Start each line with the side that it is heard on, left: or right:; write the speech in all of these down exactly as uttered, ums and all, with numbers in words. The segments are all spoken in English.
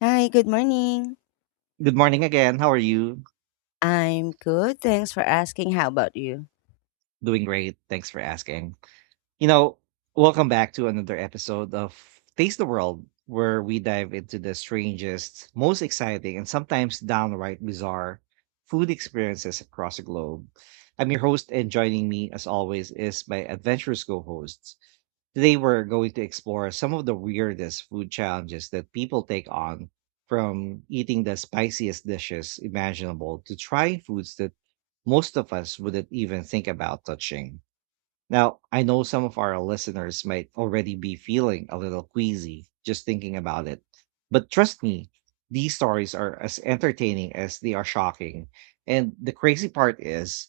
left: Hi, good morning.
right: Good morning again. How are you?
left: I'm good. Thanks for asking. How about you?
right: Doing great. Thanks for asking. You know, welcome back to another episode of Taste the World, where we dive into the strangest, most exciting, and sometimes downright bizarre food experiences across the globe. I'm your host, and joining me, as always, is my adventurous co hosts. Today, we're going to explore some of the weirdest food challenges that people take on, from eating the spiciest dishes imaginable to trying foods that most of us wouldn't even think about touching. Now, I know some of our listeners might already be feeling a little queasy just thinking about it, but trust me, these stories are as entertaining as they are shocking. And the crazy part is,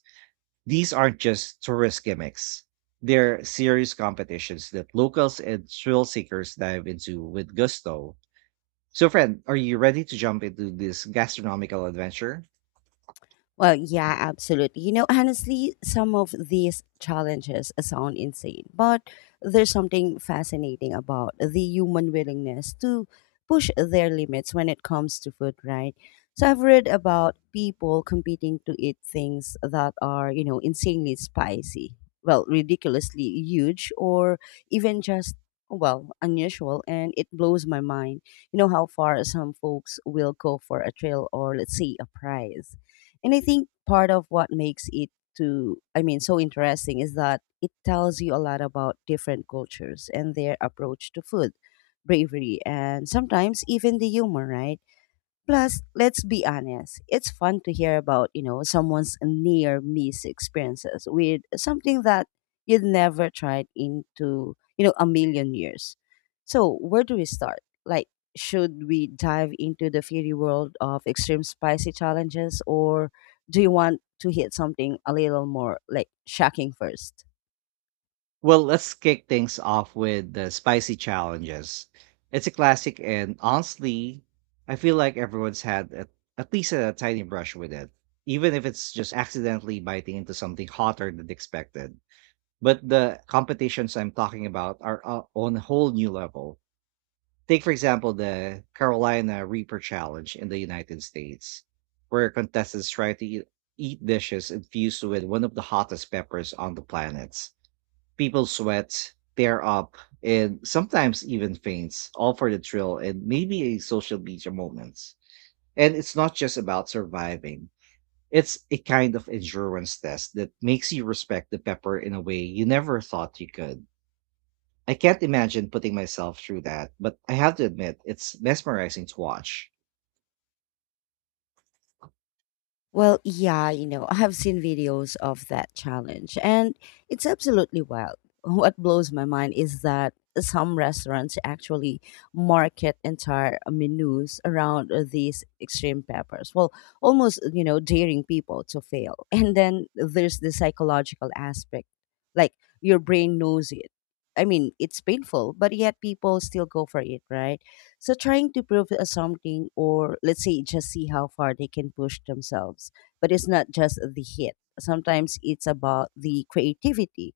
right: these aren't just tourist gimmicks. They're serious competitions that locals and thrill seekers dive into with gusto. So, friend, are you ready to jump into this gastronomical adventure?
left: Well, yeah, absolutely. You know, honestly, some of these challenges sound insane, but there's something fascinating about the human willingness to push their limits when it comes to food, right? So I've read about people competing to eat things that are, you know, insanely spicy, well, ridiculously huge, or even just well, unusual, and it blows my mind. You know how far some folks will go for a thrill or, let's say, a prize. And I think part of what makes it to I mean so interesting is that it tells you a lot about different cultures and their approach to food, bravery, and sometimes even the humor, right? Plus, let's be honest, it's fun to hear about, you know, someone's near miss experiences with something that you'd never tried into, you know, a million years. So, where do we start? Like, should we dive into the fairy world of extreme spicy challenges or do you want to hit something a little more like shocking first?
right: Well, let's kick things off with the spicy challenges. It's a classic, and honestly, I feel like everyone's had at, at least a tiny brush with it, even if it's just accidentally biting into something hotter than expected. But the competitions I'm talking about are uh, on a whole new level. Take, for example, the Carolina Reaper Challenge in the United States, where contestants try to eat, eat dishes infused with one of the hottest peppers on the planet. People sweat, tear up, and sometimes even faints, all for the thrill and maybe a social media moment. And it's not just about surviving. It's a kind of endurance test that makes you respect the pepper in a way you never thought you could. I can't imagine putting myself through that, but I have to admit, it's mesmerizing to watch.
left: Well, yeah, you know, I have seen videos of that challenge and it's absolutely wild. What blows my mind is that some restaurants actually market entire menus around uh, these extreme peppers. Well, almost, you know, daring people to fail. And then there's the psychological aspect. Like your brain knows it. I mean, it's painful, but yet people still go for it, right? So trying to prove us something or let's say just see how far they can push themselves. But it's not just the hit. Sometimes it's about the creativity.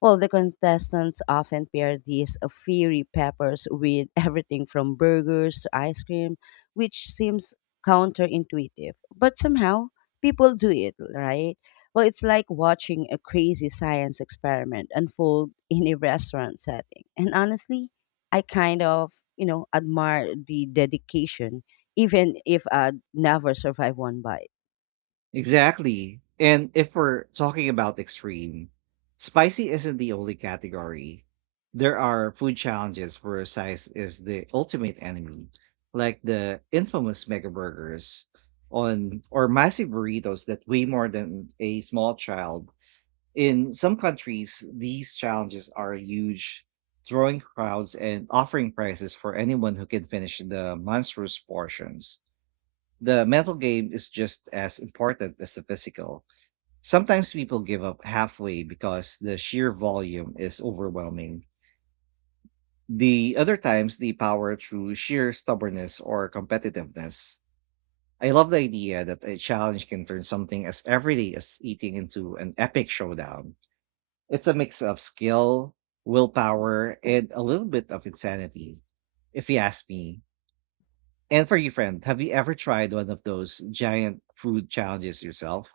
left: Well, the contestants often pair these uh, fiery peppers with everything from burgers to ice cream, which seems counterintuitive. But somehow, people do it, right? Well, it's like watching a crazy science experiment unfold in a restaurant setting. And honestly, I kind of, you know, admire the dedication, even if I'd never survive one bite.
right: Exactly. And if we're talking about extreme, spicy isn't the only category. There are food challenges where size is the ultimate enemy, like the infamous mega burgers on, or massive burritos that weigh more than a small child. In some countries, these challenges are huge, drawing crowds and offering prizes for anyone who can finish the monstrous portions. The mental game is just as important as the physical. Sometimes people give up halfway because the sheer volume is overwhelming. The other times they power through sheer stubbornness or competitiveness. I love the idea that a challenge can turn something as everyday as eating into an epic showdown. It's a mix of skill, willpower, and a little bit of insanity, if you ask me. And for you, friend, have you ever tried one of those giant food challenges yourself?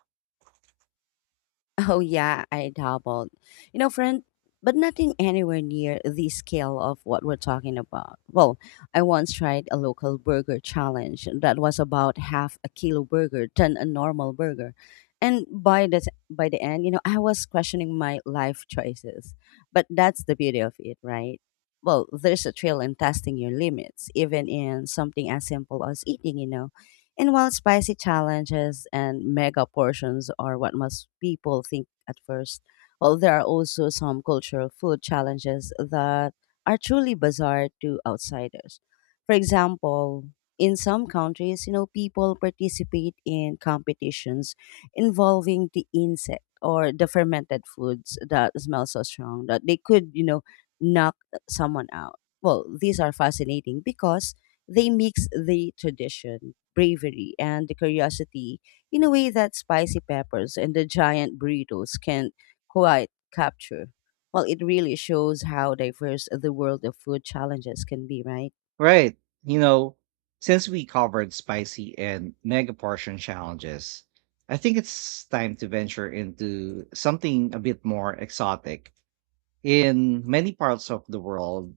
left: Oh yeah, I doubled. You know, friend, but nothing anywhere near the scale of what we're talking about. Well, I once tried a local burger challenge that was about half a kilo burger than a normal burger. And by the t- by the end, you know, I was questioning my life choices. But that's the beauty of it, right? Well, there's a thrill in testing your limits, even in something as simple as eating, you know. And while spicy challenges and mega portions are what most people think at first, well, there are also some cultural food challenges that are truly bizarre to outsiders. For example, in some countries, you know, people participate in competitions involving the insect or the fermented foods that smell so strong that they could, you know, knock someone out. Well, these are fascinating because they mix the tradition, bravery, and the curiosity in a way that spicy peppers and the giant burritos can't quite capture. Well, it really shows how diverse the world of food challenges can be, right?
right: Right. You know, since we covered spicy and mega portion challenges, I think it's time to venture into something a bit more exotic. In many parts of the world,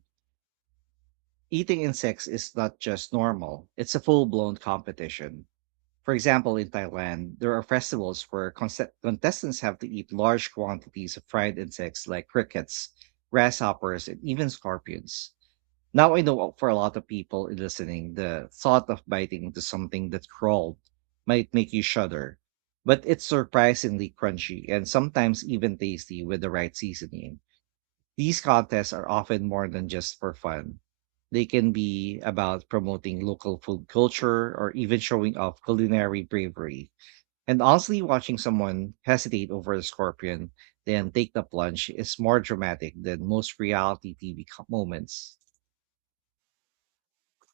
right: eating insects is not just normal, it's a full blown competition. For example, in Thailand, there are festivals where conse- contestants have to eat large quantities of fried insects like crickets, grasshoppers, and even scorpions. Now I know, uh, for a lot of people listening, the thought of biting into something that crawled might make you shudder, but it's surprisingly crunchy and sometimes even tasty with the right seasoning. These contests are often more than just for fun. They can be about promoting local food culture or even showing off culinary bravery. And honestly, watching someone hesitate over a scorpion, then take the plunge is more dramatic than most reality T V co- moments.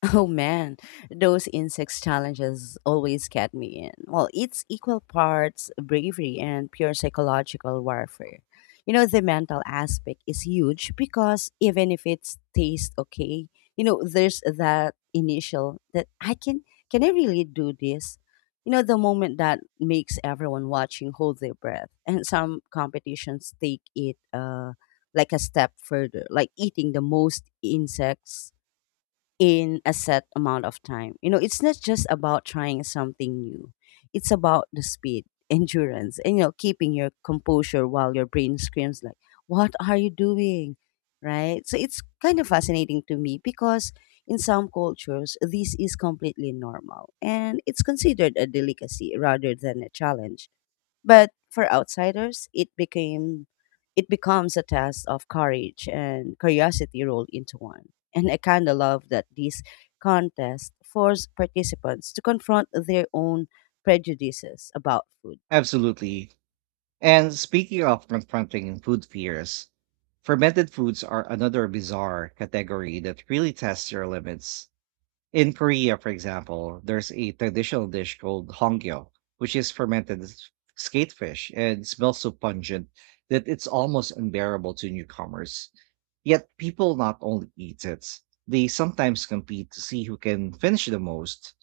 left: Oh man, those insects challenges always get me in. Well, it's equal parts bravery and pure psychological warfare. You know, the mental aspect is huge because even if it's taste okay, you know, there's that initial that I can can I really do this? You know, the moment that makes everyone watching hold their breath. And some competitions take it uh like a step further, like eating the most insects in a set amount of time. You know, it's not just about trying something new. It's about the speed, endurance, and you know, keeping your composure while your brain screams like, "What are you doing?" Right? So it's kind of fascinating to me because in some cultures this is completely normal and it's considered a delicacy rather than a challenge. But for outsiders, it became it becomes a test of courage and curiosity rolled into one. And I kind of love that these contests force participants to confront their own prejudices about food.
right: Absolutely. And speaking of confronting food fears, fermented foods are another bizarre category that really tests your limits. In Korea, for example, there's a traditional dish called hongyo, which is fermented s- skatefish, and smells so pungent that it's almost unbearable to newcomers. Yet people not only eat it, they sometimes compete to see who can finish the most.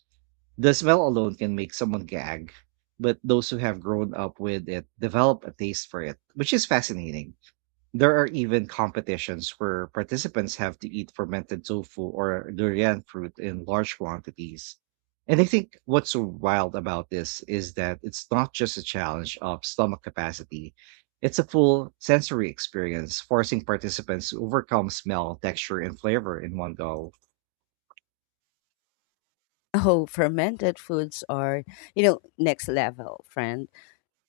right: The smell alone can make someone gag, but those who have grown up with it develop a taste for it, which is fascinating. There are even competitions where participants have to eat fermented tofu or durian fruit in large quantities. And I think what's so wild about this is that it's not just a challenge of stomach capacity. It's a full sensory experience, forcing participants to overcome smell, texture, and flavor in one go.
left: Oh, fermented foods are, you know, next level, friend.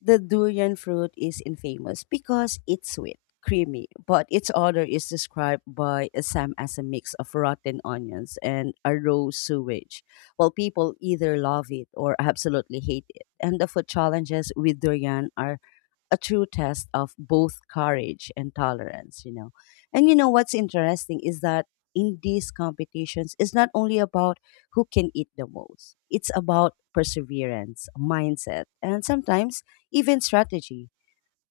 left: The durian fruit is infamous because it's sweet, creamy, but its odor is described by some as a mix of rotten onions and a raw sewage. While people either love it or absolutely hate it, and the food challenges with durian are a true test of both courage and tolerance, you know. And you know what's interesting is that in these competitions it's not only about who can eat the most. It's about perseverance, mindset, and sometimes even strategy.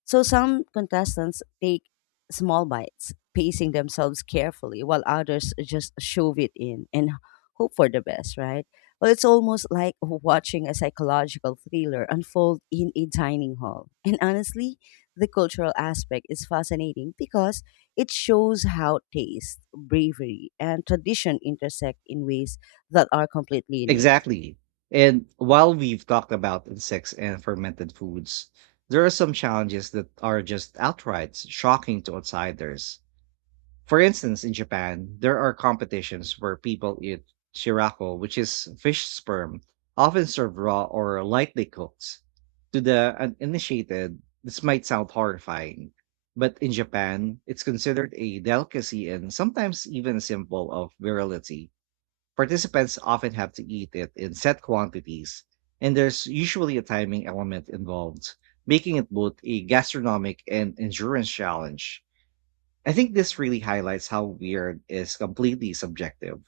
left: So some contestants take small bites, pacing themselves carefully, while others just shove it in and hope for the best, right? Well, it's almost like watching a psychological thriller unfold in a dining hall. And honestly, the cultural aspect is fascinating because it shows how taste, bravery, and tradition intersect in ways that are completely unique.
right: Exactly. And while we've talked about insects and fermented foods, there are some challenges that are just outright shocking to outsiders. For instance, in Japan, there are competitions where people eat shirako, which is fish sperm, often served raw or lightly cooked. To the uninitiated, this might sound horrifying, but in Japan, it's considered a delicacy and sometimes even a symbol of virility. Participants often have to eat it in set quantities, and there's usually a timing element involved, making it both a gastronomic and endurance challenge. I think this really highlights how weird is completely subjective.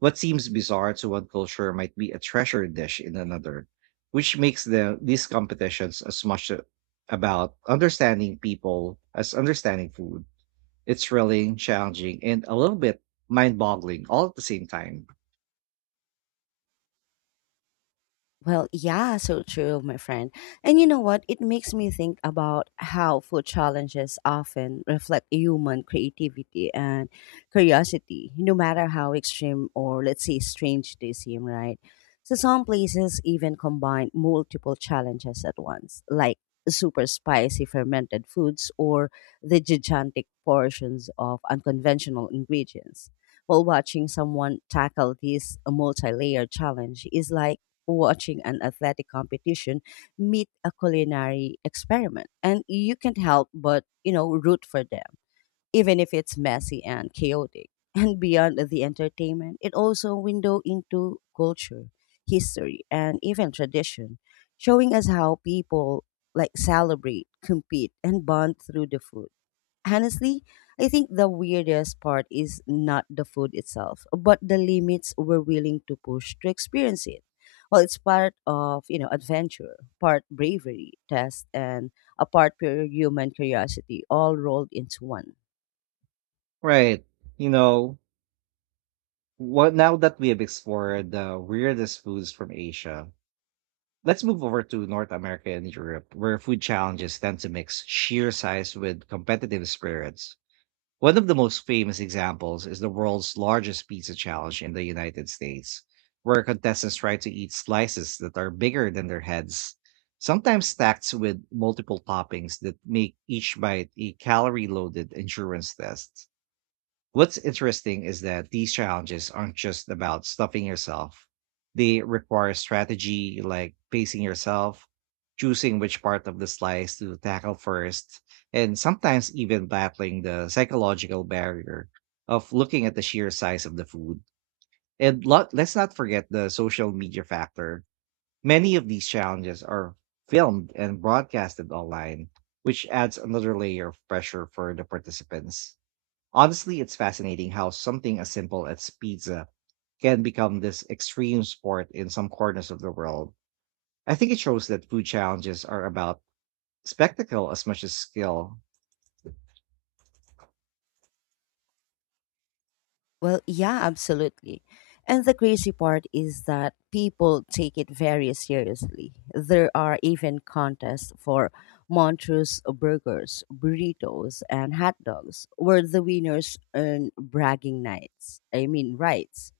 right: What seems bizarre to one culture might be a treasure dish in another, which makes the, these competitions as much a- about understanding people as understanding food. It's thrilling, challenging, and a little bit mind boggling all at the same time.
left: Well, yeah, so true, my friend. And you know what? It makes me think about how food challenges often reflect human creativity and curiosity, no matter how extreme or, let's say, strange they seem, right? So, some places even combine multiple challenges at once, like super spicy fermented foods or the gigantic portions of unconventional ingredients. While watching someone tackle this multi layer challenge is like watching an athletic competition meet a culinary experiment. And you can't help but, you know, root for them, even if it's messy and chaotic. And beyond the entertainment, it also window into culture, history, and even tradition, showing us how people like celebrate, compete, and bond through the food. Honestly, I think the weirdest part is not the food itself, but the limits we're willing to push to experience it. Well, it's part of, you know, adventure, part bravery, test, and a part pure human curiosity all rolled into one.
right: Right. You know what, now that we have explored the weirdest foods from Asia, let's move over to North America and Europe, where food challenges tend to mix sheer size with competitive spirits. One of the most famous examples is the world's largest pizza challenge in the United States, where contestants try to eat slices that are bigger than their heads, sometimes stacked with multiple toppings that make each bite a calorie loaded endurance test. What's interesting is that these challenges aren't just about stuffing yourself. They require strategy, like pacing yourself, choosing which part of the slice to tackle first, and sometimes even battling the psychological barrier of looking at the sheer size of the food. And lo- let's not forget the social media factor. Many of these challenges are filmed and broadcasted online, which adds another layer of pressure for the participants. Honestly, it's fascinating how something as simple as pizza can become this extreme sport in some corners of the world. I think it shows that food challenges are about spectacle as much as skill.
left: Well, yeah, absolutely. And the crazy part is that people take it very seriously. There are even contests for Montrose burgers, burritos, and hot dogs, where the winners earn bragging nights. I mean, rights,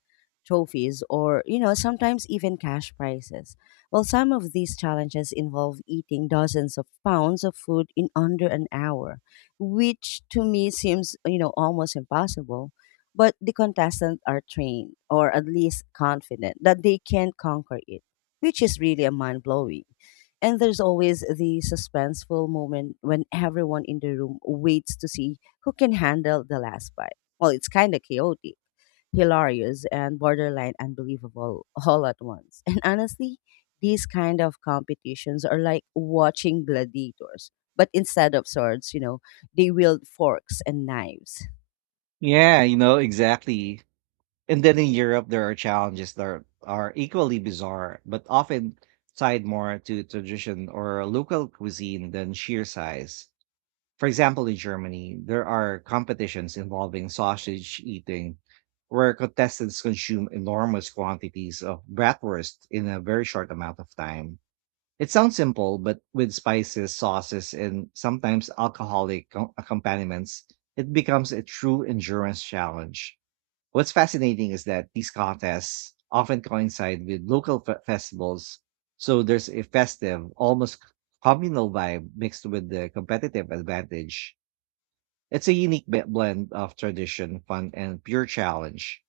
left: trophies, or you know sometimes even cash prizes. Well, some of these challenges involve eating dozens of pounds of food in under an hour, which to me seems you know almost impossible, but the contestants are trained or at least confident that they can conquer it, which is really a mind blowing. And there's always the suspenseful moment when everyone in the room waits to see who can handle the last bite. Well, it's kind of chaotic, hilarious, and borderline unbelievable all at once. And honestly, these kind of competitions are like watching gladiators, but instead of swords, you know, they wield forks and knives.
right: Yeah, you know, exactly. And then in Europe, there are challenges that are, are equally bizarre, but often tied more to tradition or local cuisine than sheer size. For example, in Germany, there are competitions involving sausage eating, where contestants consume enormous quantities of bratwurst in a very short amount of time. It sounds simple, but with spices, sauces, and sometimes alcoholic co- accompaniments, it becomes a true endurance challenge. What's fascinating is that these contests often coincide with local fe- festivals, so there's a festive, almost communal vibe mixed with the competitive advantage. It's a unique be- blend of tradition, fun, and pure challenge.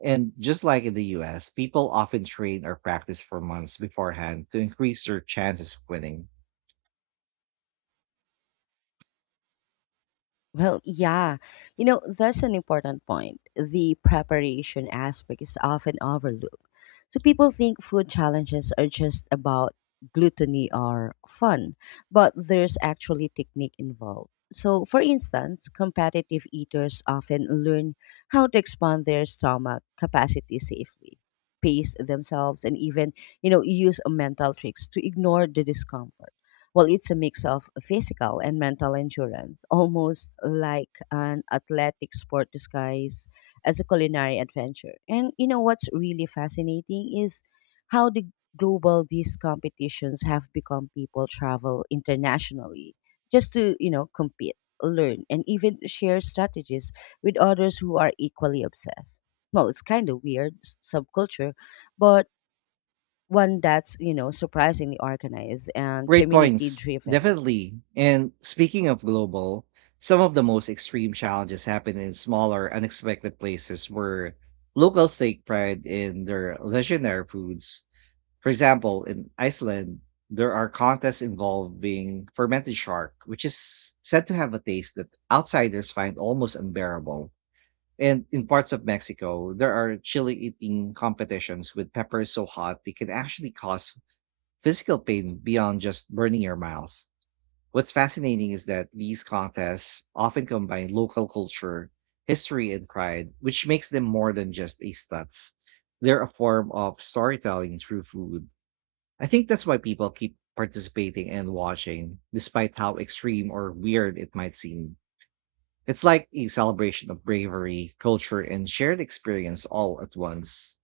right: And just like in the U S, people often train or practice for months beforehand to increase their chances of winning.
left: Well, yeah. You know, that's an important point. The preparation aspect is often overlooked. So people think food challenges are just about gluttony or fun, but there's actually technique involved. So, for instance, competitive eaters often learn how to expand their stomach capacity safely, pace themselves, and even, you know, use mental tricks to ignore the discomfort. Well, it's a mix of physical and mental endurance, almost like an athletic sport disguised as a culinary adventure. And you know what's really fascinating is how the global these competitions have become. People travel internationally just to, you know, compete, learn, and even share strategies with others who are equally obsessed. Well, it's kind of weird s- subculture, but one that's you know surprisingly organized and
right: Great
left: community
right: points,
left: driven.
right: definitely. And speaking of global, some of the most extreme challenges happen in smaller, unexpected places, where locals take pride in their legendary foods. For example, in Iceland, there are contests involving fermented shark, which is said to have a taste that outsiders find almost unbearable. And in parts of Mexico, there are chili eating competitions with peppers so hot they can actually cause physical pain beyond just burning your mouth. What's fascinating is that these contests often combine local culture, history, and pride, which makes them more than just a stunts. They're a form of storytelling through food. I think that's why people keep participating and watching, despite how extreme or weird it might seem. It's like a celebration of bravery, culture, and shared experience all at once.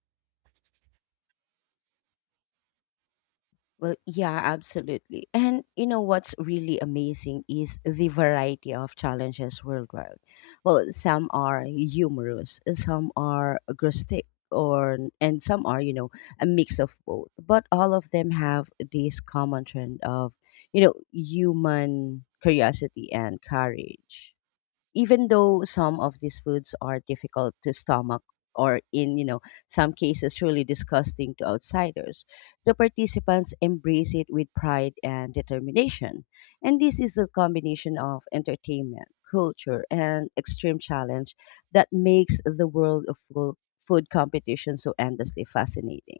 left: Well yeah absolutely, and you know what's really amazing is the variety of challenges worldwide. Well, some are humorous, some are agnostic or, and some are you know a mix of both, but all of them have this common trend of you know human curiosity and courage. Even though some of these foods are difficult to stomach or in you know some cases truly disgusting to outsiders, the participants embrace it with pride and determination. And this is the combination of entertainment, culture, and extreme challenge that makes the world of fo- food competition so endlessly fascinating.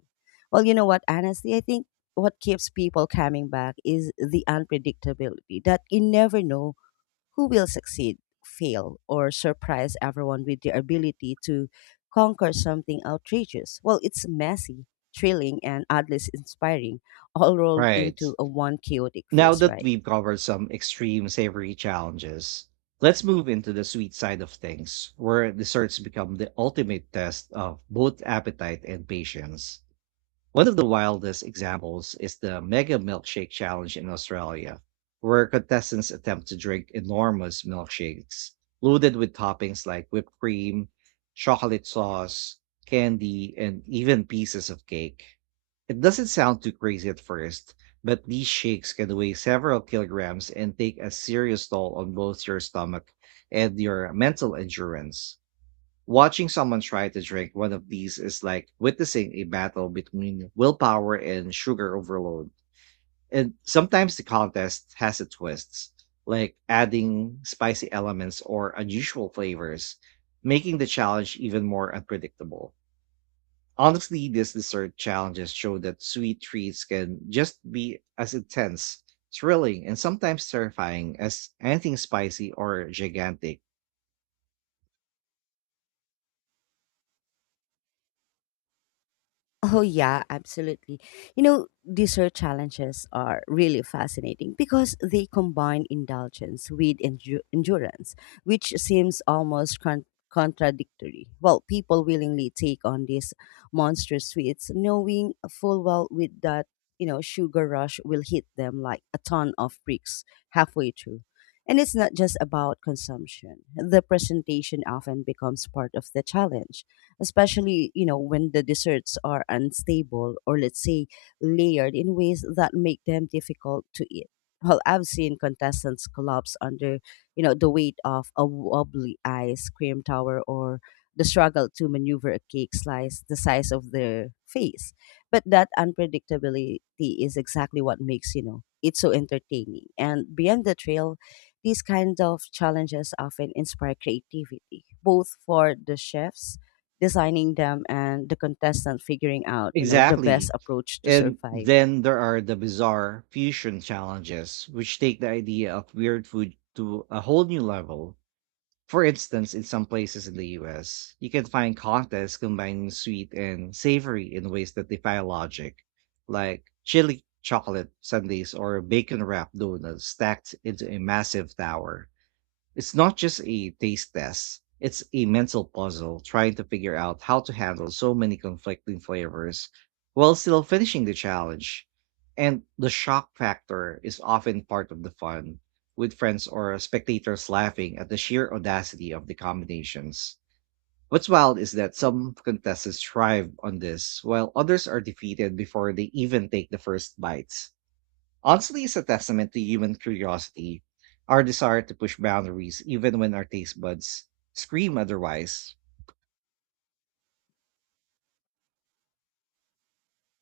left: Well, you know what, honestly I think what keeps people coming back is the unpredictability, that you never know who will succeed, fail, or surprise everyone with their ability to conquer something outrageous. Well, it's messy, thrilling, and oddly inspiring, all rolled
right: Right.
left: into a one chaotic
right: Now
left: feast,
right: that
left: right?
right: we've covered some extreme savory challenges, let's move into the sweet side of things, where desserts become the ultimate test of both appetite and patience. One of the wildest examples is the Mega Milkshake Challenge in Australia, where contestants attempt to drink enormous milkshakes loaded with toppings like whipped cream, chocolate sauce, candy, and even pieces of cake. It doesn't sound too crazy at first, but these shakes can weigh several kilograms and take a serious toll on both your stomach and your mental endurance. Watching someone try to drink one of these is like witnessing a battle between willpower and sugar overload. And sometimes the contest has its twists, like adding spicy elements or unusual flavors, making the challenge even more unpredictable. Honestly, these dessert challenges show that sweet treats can just be as intense, thrilling, and sometimes terrifying as anything spicy or gigantic.
left: Oh yeah, absolutely. You know, dessert challenges are really fascinating because they combine indulgence with endu- endurance, which seems almost con- contradictory. Well, people willingly take on these monster sweets, knowing full well with that you know sugar rush will hit them like a ton of bricks halfway through. And it's not just about consumption. The presentation often becomes part of the challenge, especially you know when the desserts are unstable or let's say layered in ways that make them difficult to eat. Well, I've seen contestants collapse under you know the weight of a wobbly ice cream tower or the struggle to maneuver a cake slice the size of their face. But that unpredictability is exactly what makes, you know, it so entertaining. And beyond the trail, these kinds of challenges often inspire creativity, both for the chefs designing them and the contestant figuring out you know the best
right: Exactly.
left: approach to
right: And
left: survive
right: then there are the bizarre fusion challenges, which take the idea of weird food to a whole new level. For instance, in some places in the U S, you can find contests combining sweet and savory in ways that defy logic, like chili chocolate sundaes or bacon wrapped donuts stacked into a massive tower. It's not just a taste test, it's a mental puzzle trying to figure out how to handle so many conflicting flavors while still finishing the challenge. And the shock factor is often part of the fun, with friends or spectators laughing at the sheer audacity of the combinations. What's wild is that some contestants thrive on this, while others are defeated before they even take the first bites. Honestly, it's a testament to human curiosity, our desire to push boundaries even when our taste buds scream otherwise.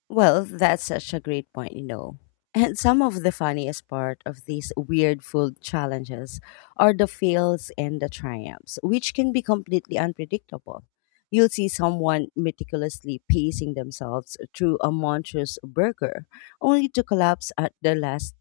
left: well that's such a great point you know and some of the funniest part of these weird food challenges are the fails and the triumphs which can be completely unpredictable. You'll see someone meticulously pacing themselves through a monstrous burger only to collapse at the last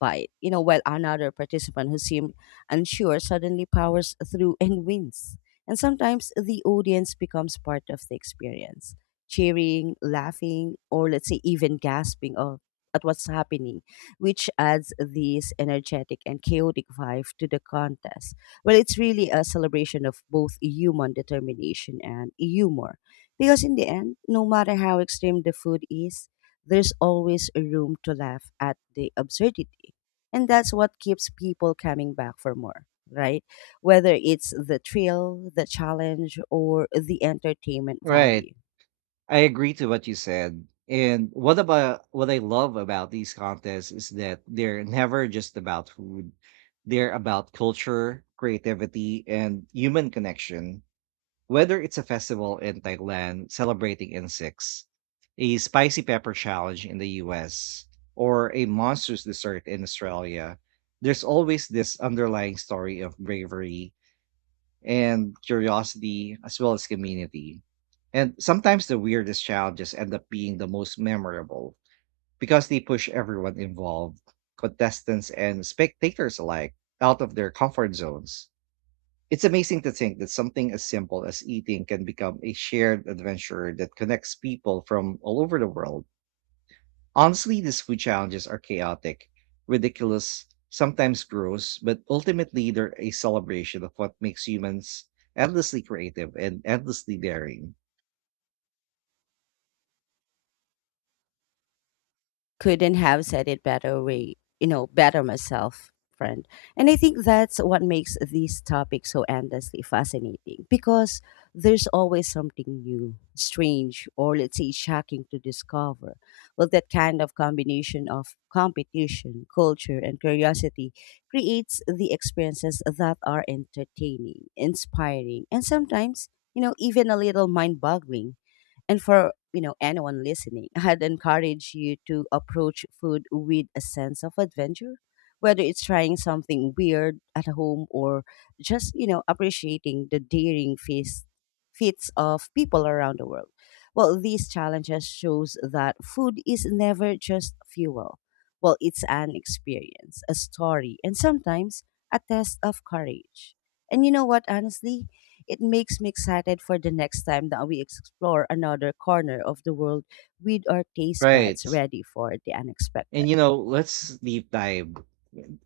left: fight, you know, while another participant who seemed unsure suddenly powers through and wins. And sometimes the audience becomes part of the experience, cheering, laughing, or let's say even gasping of, at what's happening, which adds this energetic and chaotic vibe to the contest. Well, it's really a celebration of both human determination and humor. Because in the end, no matter how extreme the food is, there's always a room to laugh at the absurdity. And that's what keeps people coming back for more, right? Whether it's the thrill, the challenge, or the entertainment
right: Right.
left: value.
right: I agree to what you said. And what about what I love about these contests is that they're never just about food. They're about culture, creativity, and human connection. Whether it's a festival in Thailand celebrating insects, a spicy pepper challenge in the U S, or a monstrous dessert in Australia, there's always this underlying story of bravery and curiosity as well as community. And sometimes the weirdest challenges end up being the most memorable because they push everyone involved, contestants and spectators alike, out of their comfort zones. It's amazing to think that something as simple as eating can become a shared adventure that connects people from all over the world. Honestly, these food challenges are chaotic, ridiculous, sometimes gross, but ultimately they're a celebration of what makes humans endlessly creative and endlessly daring.
left: couldn't have said it better way you know better myself, friend. And i think that's what makes these topics so endlessly fascinating because there's always something new, strange, or let's say shocking to discover. Well that kind of combination of competition, culture, and curiosity creates the experiences that are entertaining, inspiring, and sometimes you know even a little mind-boggling. And for you know anyone listening, I'd encourage you to approach food with a sense of adventure, whether it's trying something weird at home or just you know appreciating the daring feast feats of people around the world. Well, these challenges shows that food is never just fuel. Well, it's an experience, a story, and sometimes a test of courage. And you know what, honestly? It makes me excited for the next time that we explore another corner of the world with our taste
right: Right.
left: buds ready for the unexpected.
right: And you know, let's deep dive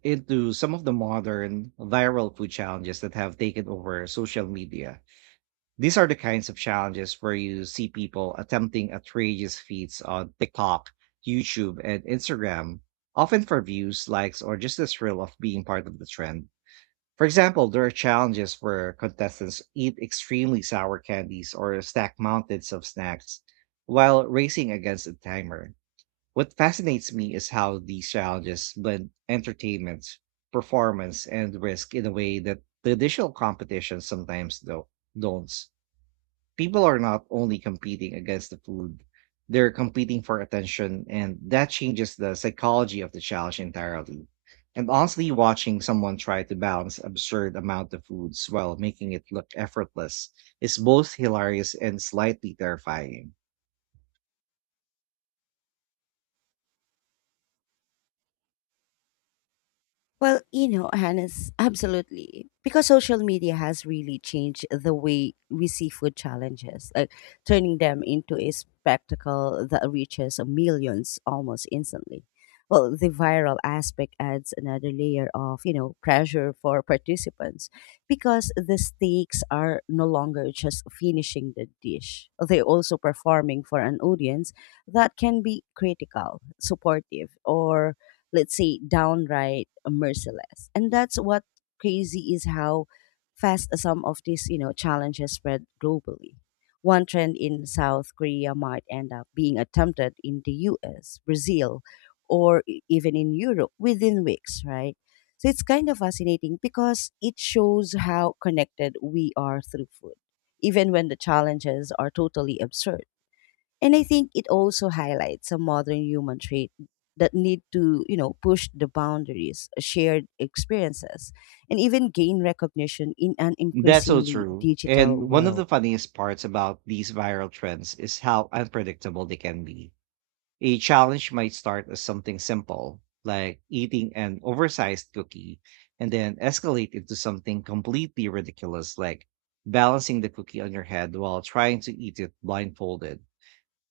right: into some of the modern viral food challenges that have taken over social media. These are the kinds of challenges where you see people attempting outrageous feats on TikTok, YouTube, and Instagram, often for views, likes, or just the thrill of being part of the trend. For example, there are challenges where contestants eat extremely sour candies or stack mountains of snacks while racing against a timer. What fascinates me is how these challenges blend entertainment, performance, and risk in a way that traditional competitions sometimes do- don't. People are not only competing against the food, they're competing for attention, and that changes the psychology of the challenge entirely. And honestly, watching someone try to balance absurd amount of foods while making it look effortless is both hilarious and slightly terrifying.
left: Well, you know, Hannes, absolutely. Because social media has really changed the way we see food challenges, like turning them into a spectacle that reaches millions almost instantly. Well, the viral aspect adds another layer of, you know, pressure for participants because the stakes are no longer just finishing the dish. They're also performing for an audience that can be critical, supportive, or let's say downright merciless, and that's what crazy is how fast some of these you know challenges spread globally. One trend in South Korea might end up being attempted in the U S, Brazil, or e- even in Europe within weeks, right? So it's kind of fascinating because it shows how connected we are through food, even when the challenges are totally absurd. And I think it also highlights a modern human trait, that need to, you know, push the boundaries, uh, shared experiences, and even gain recognition in an
right: That's so
left: increasingly
right: true.
left: digital
right: And one of the
left: world.
right: funniest parts about these viral trends is how unpredictable they can be. A challenge might start as something simple, like eating an oversized cookie, and then escalate into something completely ridiculous, like balancing the cookie on your head while trying to eat it blindfolded.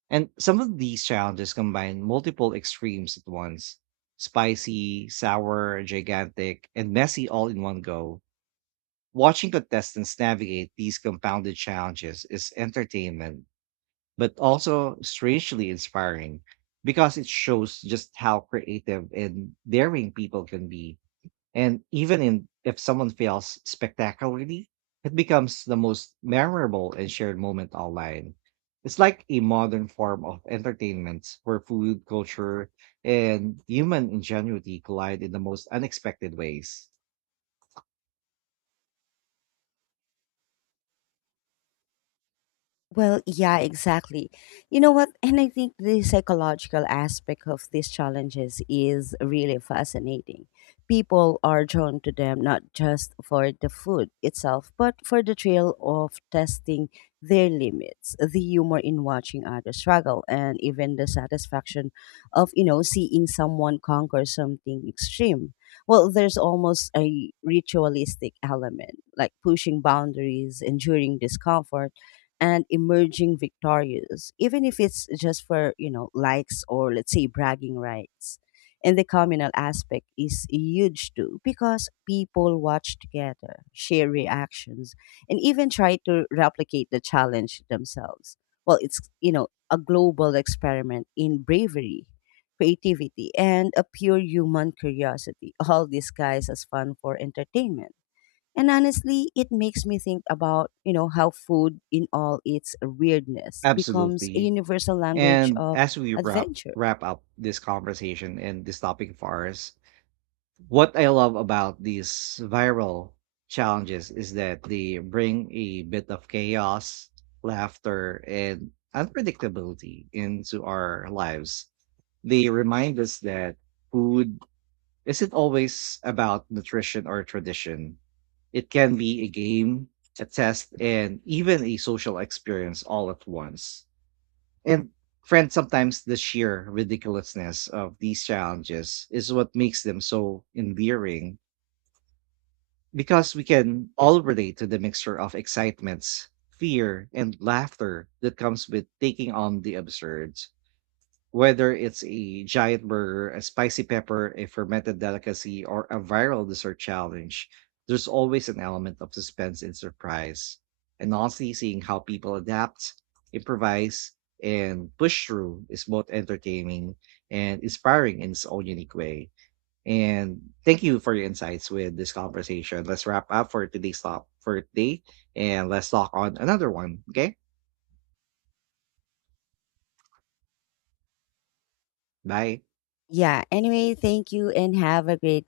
right: And some of these challenges combine multiple extremes at once: spicy, sour, gigantic, and messy all in one go. Watching contestants navigate these compounded challenges is entertainment but also strangely inspiring because it shows just how creative and daring people can be. And even in, if someone fails spectacularly, it becomes the most memorable and shared moment online. It's like a modern form of entertainment where food, culture, and human ingenuity collide in the most unexpected ways.
left: Well, yeah, exactly. You know what? And I think the psychological aspect of these challenges is really fascinating. People are drawn to them not just for the food itself, but for the thrill of testing their limits, the humor in watching others struggle, and even the satisfaction of, you know, seeing someone conquer something extreme. Well, there's almost a ritualistic element, like pushing boundaries, enduring discomfort, and emerging victorious, even if it's just for, you know, likes or let's say bragging rights. And the communal aspect is huge too because people watch together, share reactions, and even try to replicate the challenge themselves. Well, it's, you know, a global experiment in bravery, creativity, and a pure human curiosity, all disguised as fun for entertainment. And honestly, it makes me think about, you know, how food in all its weirdness becomes a
right: Absolutely.
left: universal language
right: And
left: of
right: as we wrap
left: adventure.
right: wrap up this conversation and this topic for us, what I love about these viral challenges is that they bring a bit of chaos, laughter, and unpredictability into our lives. They remind us that food isn't always about nutrition or tradition. It can be a game, a test, and even a social experience all at once. And friends, sometimes the sheer ridiculousness of these challenges is what makes them so endearing because we can all relate to the mixture of excitements, fear, and laughter that comes with taking on the absurd. Whether it's a giant burger, a spicy pepper, a fermented delicacy, or a viral dessert challenge, there's always an element of suspense and surprise. And honestly, seeing how people adapt, improvise, and push through is both entertaining and inspiring in its own unique way. And thank you for your insights with this conversation. Let's wrap up for today's talk for today and let's talk on another one. Okay? Bye.
left: Yeah, anyway, thank you and have a great